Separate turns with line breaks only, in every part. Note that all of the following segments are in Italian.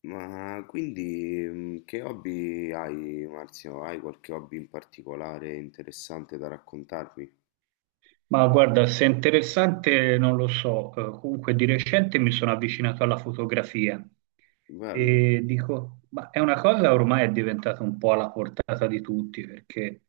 Ma quindi che hobby hai, Marzio? Hai qualche hobby in particolare interessante da raccontarmi?
Ma guarda, se è interessante non lo so, comunque di recente mi sono avvicinato alla fotografia
Bello.
e dico, ma è una cosa ormai è diventata un po' alla portata di tutti perché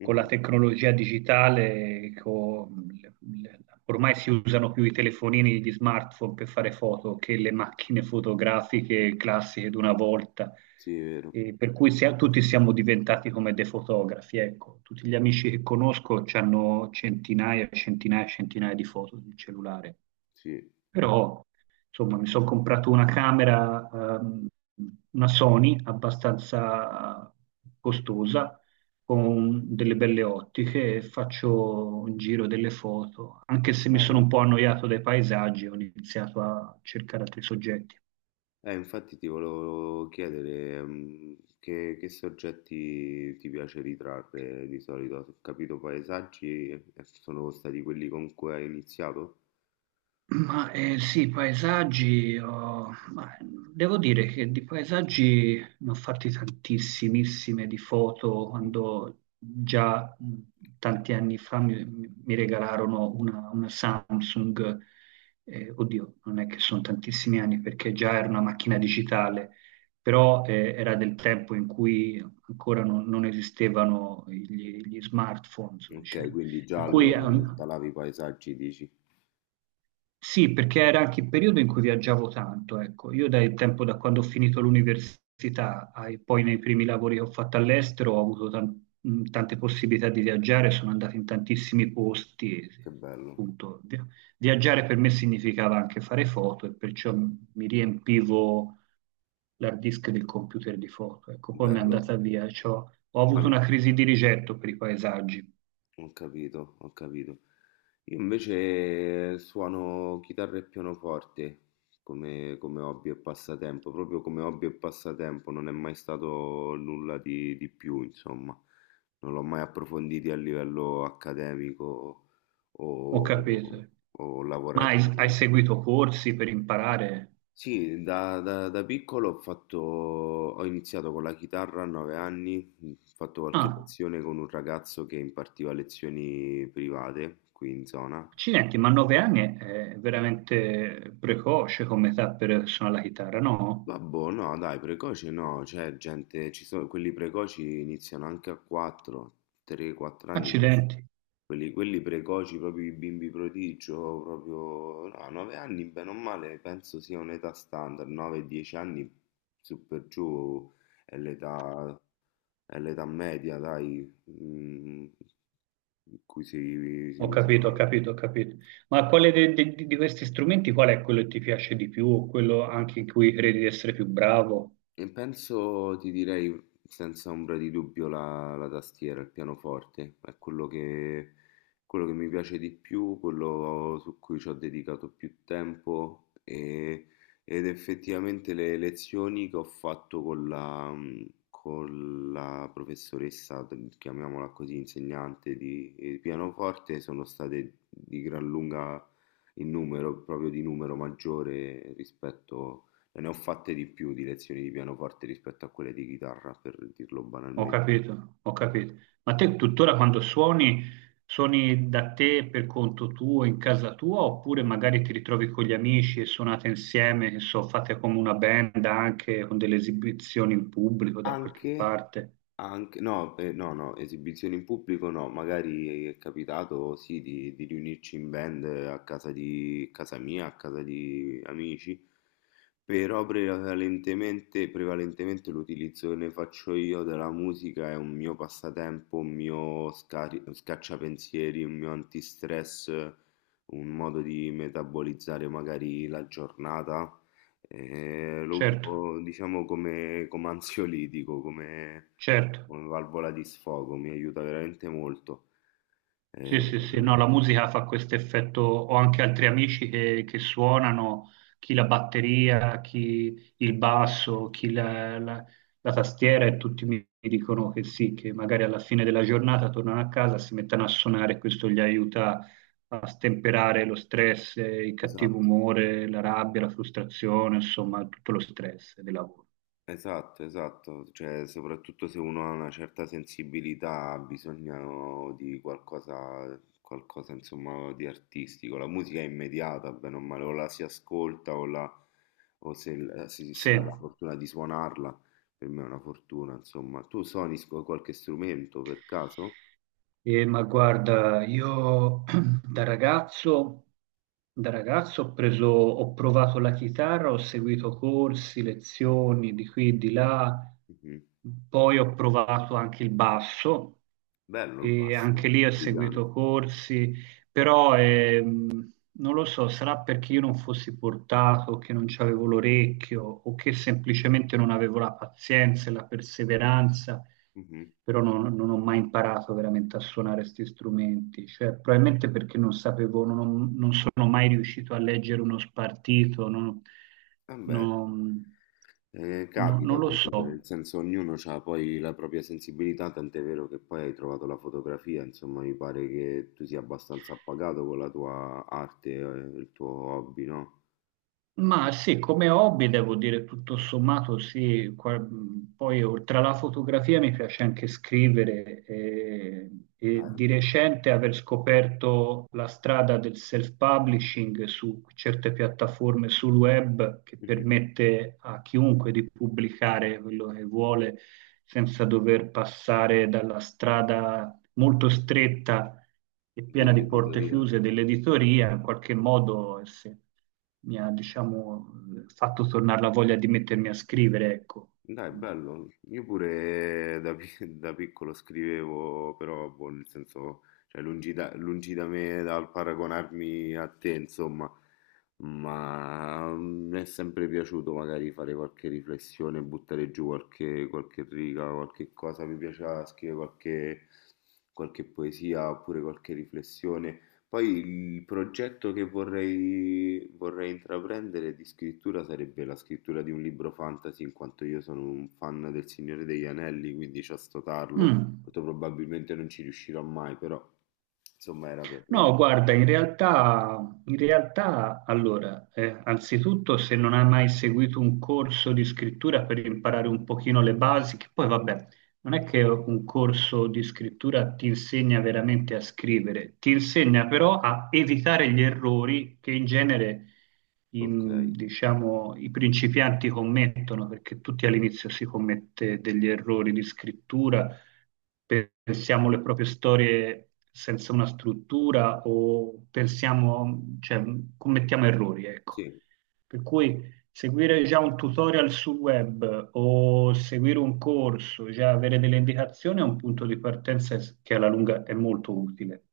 con la
Mhm.
tecnologia digitale, con le- ormai si usano più i telefonini, gli smartphone per fare foto che le macchine fotografiche classiche d'una volta.
Sì, è vero.
E per cui tutti siamo diventati come dei fotografi, ecco, tutti gli amici che conosco hanno centinaia e centinaia e centinaia di foto sul cellulare,
Sì,
però insomma mi sono comprato una camera, ehm, una Sony abbastanza costosa, con delle belle ottiche e faccio un giro delle foto, anche se mi sono
bello.
un po' annoiato dai paesaggi, ho iniziato a cercare altri soggetti.
Infatti ti volevo chiedere, che soggetti ti piace ritrarre di solito. Ho capito paesaggi, sono stati quelli con cui hai iniziato?
Ma sì, paesaggi, ma, devo dire che di paesaggi ne ho fatti tantissimissime di foto
Mm.
quando già tanti anni fa mi regalarono una Samsung, oddio, non è che sono tantissimi anni perché già era una macchina digitale, però era del tempo in cui ancora non esistevano gli smartphone,
Ok, quindi già
per cui
allora immortalavi i paesaggi, dici?
sì, perché era anche il periodo in cui viaggiavo tanto, ecco. Io dal tempo da quando ho finito l'università poi nei primi lavori che ho fatto all'estero ho avuto tante possibilità di viaggiare, sono andato in tantissimi posti, e,
Che bello,
appunto, viaggiare per me significava anche fare foto e perciò mi riempivo l'hard disk del computer di foto, ecco. Poi mi è
bello.
andata via, ho
Ma
avuto
mi-
una crisi di rigetto per i paesaggi.
Ho capito, ho capito. Io invece suono chitarra e pianoforte come, come hobby e passatempo, proprio come hobby e passatempo, non è mai stato nulla di più, insomma, non l'ho mai approfondito a livello accademico
Ho
o,
capito.
o
Ma hai
lavorativo.
seguito corsi per imparare?
Sì, da piccolo ho fatto, ho iniziato con la chitarra a 9 anni, mhmm, ho fatto qualche
Ah.
lezione con un ragazzo che impartiva lezioni private qui in zona.
Accidenti, ma 9 anni è veramente precoce come età per suonare la chitarra, no?
Vabbè, no, dai, precoce no, cioè gente, ci sono, quelli precoci iniziano anche a 4, 3-4 anni,
Accidenti,
quelli, quelli precoci, proprio i bimbi prodigio, proprio, no, 9 anni, bene o male, penso sia un'età standard, 9-10 anni, su per giù è l'età è l'età media, dai, mm, in cui si, si
ho
usa.
capito, ho capito, ho capito. Ma quale di questi strumenti, qual è quello che ti piace di più o quello anche in cui credi di essere più bravo?
E penso, ti direi senza ombra di dubbio, la, la tastiera, il pianoforte, è quello che mi piace di più, quello su cui ci ho dedicato più tempo ed effettivamente le lezioni che ho fatto con la professoressa, chiamiamola così, insegnante di pianoforte, sono state di gran lunga in numero, proprio di numero maggiore rispetto, ne ho fatte di più di lezioni di pianoforte rispetto a quelle di chitarra, per dirlo
Ho
banalmente.
capito, ho capito. Ma te tuttora quando suoni, suoni da te per conto tuo, in casa tua, oppure magari ti ritrovi con gli amici e suonate insieme, che so, fate come una band anche con delle esibizioni in pubblico da qualche
Anche,
parte?
anche, no, no, no, esibizioni in pubblico no, magari è capitato sì di riunirci in band a casa di, casa mia, a casa di amici. Però prevalentemente, prevalentemente l'utilizzo che ne faccio io della musica è un mio passatempo, un mio scacciapensieri, un mio antistress, un modo di metabolizzare magari la giornata. Lo
Certo,
uso diciamo come, come ansiolitico, come,
certo.
come valvola di sfogo, mi aiuta veramente molto.
Sì,
Eh,
sì, sì, no, la musica fa questo effetto. Ho anche altri amici che suonano, chi la batteria, chi il basso, chi la tastiera e tutti mi dicono che sì, che magari alla fine della giornata tornano a casa, si mettono a suonare e questo gli aiuta a stemperare lo stress, il cattivo
esatto.
umore, la rabbia, la frustrazione, insomma, tutto lo stress del lavoro.
Esatto, esatto, cioè soprattutto se uno ha una certa sensibilità ha bisogno di qualcosa, qualcosa insomma di artistico. La musica è immediata, bene o male, o la si ascolta o se si, si
Sì.
ha la fortuna di suonarla, per me è una fortuna, insomma. Tu suoni qualche strumento per caso?
Ma guarda, io da ragazzo, da ragazzo ho preso, ho provato la chitarra, ho seguito corsi, lezioni di qui e di là,
Mhm.
poi ho provato anche il basso
Bello il
e
basso,
anche lì ho
brillante.
seguito corsi, però non lo so, sarà perché io non fossi portato, che non c'avevo l'orecchio o che semplicemente non avevo la pazienza e la perseveranza,
Mhm.
però non ho mai imparato veramente a suonare questi strumenti, cioè probabilmente perché non sapevo, non sono mai riuscito a leggere uno spartito. non,
Vabbè.
non- no- non
Capita
lo
comunque,
so.
nel senso ognuno ha poi la propria sensibilità, tant'è vero che poi hai trovato la fotografia, insomma mi pare che tu sia abbastanza appagato con la tua arte, il tuo hobby, no?
Ma sì, come hobby devo dire tutto sommato sì, poi oltre alla fotografia mi piace anche scrivere e,
Dai.
di recente aver scoperto la strada del self-publishing su certe piattaforme sul web che
Mhm.
permette a chiunque di pubblicare quello che vuole senza dover passare dalla strada molto stretta è piena di porte
Dell'editoria.
chiuse dell'editoria, in qualche modo mi ha, diciamo, fatto tornare la voglia di mettermi a scrivere, ecco.
Dai, bello. Io pure da piccolo scrivevo, però boh, nel senso, cioè, lungi da me dal paragonarmi a te, insomma, mi è sempre piaciuto magari fare qualche riflessione, buttare giù qualche, qualche riga, qualche cosa, mi piaceva scrivere qualche, qualche poesia oppure qualche riflessione. Poi il progetto che vorrei, vorrei intraprendere di scrittura sarebbe la scrittura di un libro fantasy, in quanto io sono un fan del Signore degli Anelli, quindi c'ho sto tarlo.
Mm.
Molto probabilmente non ci riuscirò mai, però insomma era per...
No, guarda, in realtà, allora, anzitutto se non hai mai seguito un corso di scrittura per imparare un pochino le basi, che poi vabbè, non è che un corso di scrittura ti insegna veramente a scrivere, ti insegna però a evitare gli errori che in genere i,
Ok,
diciamo, i principianti commettono, perché tutti all'inizio si commette degli errori di scrittura, pensiamo le proprie storie senza una struttura o pensiamo, cioè, commettiamo errori, ecco.
sì,
Per cui seguire già un tutorial sul web o seguire un corso, già avere delle indicazioni è un punto di partenza che alla lunga è molto utile.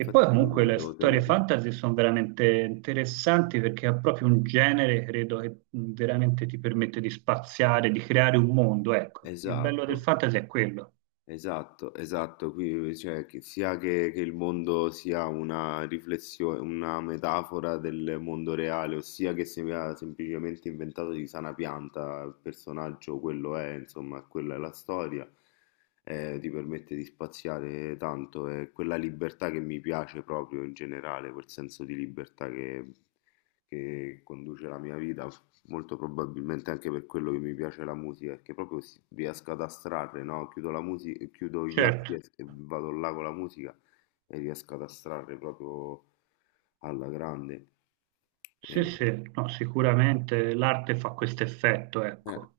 E poi comunque le
devo
storie
tenerlo.
fantasy sono veramente interessanti perché è proprio un genere, credo, che veramente ti permette di spaziare, di creare un mondo, ecco. Il bello del
Esatto.
fantasy è quello.
Esatto, esatto, qui cioè, che il mondo sia una riflessione, una metafora del mondo reale, ossia che sia semplicemente inventato di sana pianta il personaggio, quello è, insomma, quella è la storia, ti permette di spaziare tanto, è quella libertà che mi piace proprio in generale, quel senso di libertà che conduce la mia vita. Molto probabilmente anche per quello che mi piace la musica, perché proprio riesco ad astrarre, no? Chiudo la musica, chiudo gli
Certo,
occhi e vado là con la musica e riesco ad astrarre proprio alla grande.
sì,
E-
sì, no, sicuramente l'arte fa questo effetto,
eh.
ecco.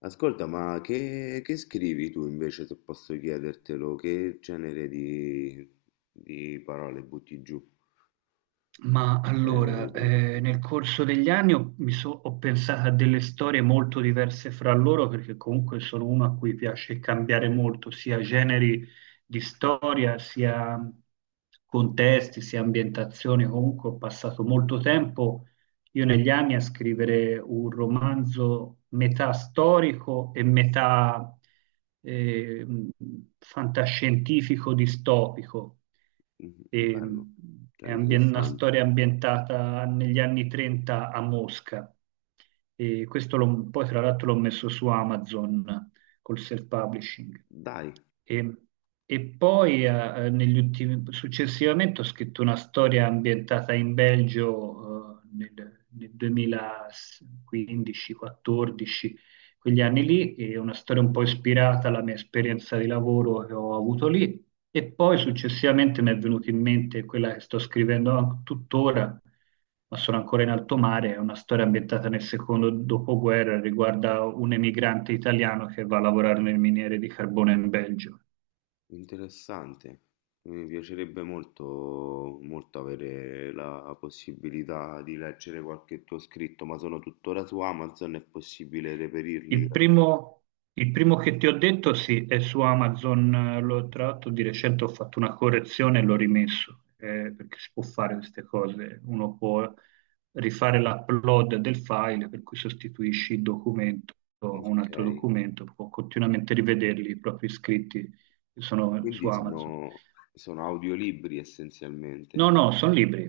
Ascolta, ma che scrivi tu invece, se posso chiedertelo? Che genere di parole butti giù?
Ma
Genere di
allora,
parole.
nel corso degli anni ho pensato a delle storie molto diverse fra loro perché comunque sono uno a cui piace cambiare molto, sia generi di storia, sia contesti, sia ambientazioni. Comunque ho passato molto tempo io negli anni a scrivere un romanzo metà storico e metà eh, mh, fantascientifico distopico.
Mhm,
E,
bello, cioè
una
interessante.
storia ambientata negli anni 30 a Mosca. E questo poi tra l'altro l'ho messo su Amazon col self-publishing.
Dai.
E, e poi successivamente ho scritto una storia ambientata in Belgio, nel 2015-14, quegli anni lì, e una storia un po' ispirata alla mia esperienza di lavoro che ho avuto lì, e poi successivamente mi è venuto in mente quella che sto scrivendo tuttora, ma sono ancora in alto mare, è una storia ambientata nel secondo dopoguerra, riguarda un emigrante italiano che va a lavorare nel miniere di carbone in Belgio.
Interessante, mi piacerebbe molto, molto avere la possibilità di leggere qualche tuo scritto, ma sono tuttora su Amazon, è possibile reperirli?
Il primo, il primo che ti ho detto, sì, è su Amazon. L'ho, tra l'altro di recente ho fatto una correzione e l'ho rimesso, perché si può fare queste cose. Uno può rifare l'upload del file, per cui sostituisci il documento a un
Ok,
altro documento, può continuamente rivederli i propri iscritti che sono su
quindi
Amazon.
sono, sono audiolibri essenzialmente.
No, no, sono libri.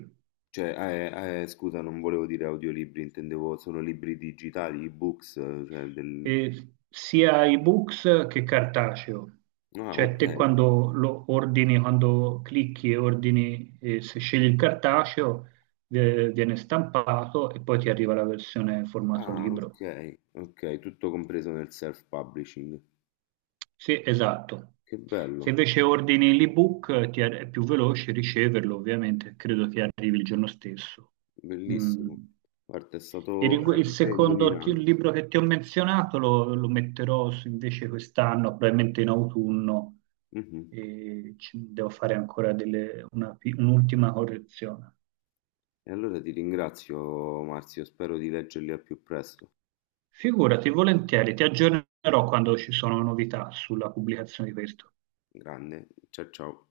Cioè, scusa, non volevo dire audiolibri, intendevo sono libri digitali, ebooks, cioè del...
Sia ebooks che cartaceo.
Ah,
Cioè
ok.
te quando lo ordini, quando clicchi e ordini, se scegli il cartaceo, viene stampato e poi ti arriva la versione formato
Ah,
libro.
ok, ok, tutto compreso nel self-publishing.
Sì, esatto.
Che
Se
bello.
invece ordini l'ebook, è più veloce riceverlo, ovviamente, credo ti arrivi il giorno stesso. Mm.
Bellissimo, guarda, è
Il,
stato
rigu- il
veramente
secondo
illuminante.
libro che ti ho menzionato lo metterò invece quest'anno, probabilmente in autunno,
Mhm.
e devo fare ancora un'ultima correzione.
E allora ti ringrazio, Marzio, spero di leggerli al più presto.
Figurati, volentieri, ti aggiornerò quando ci sono novità sulla pubblicazione di questo.
Grande, ciao ciao.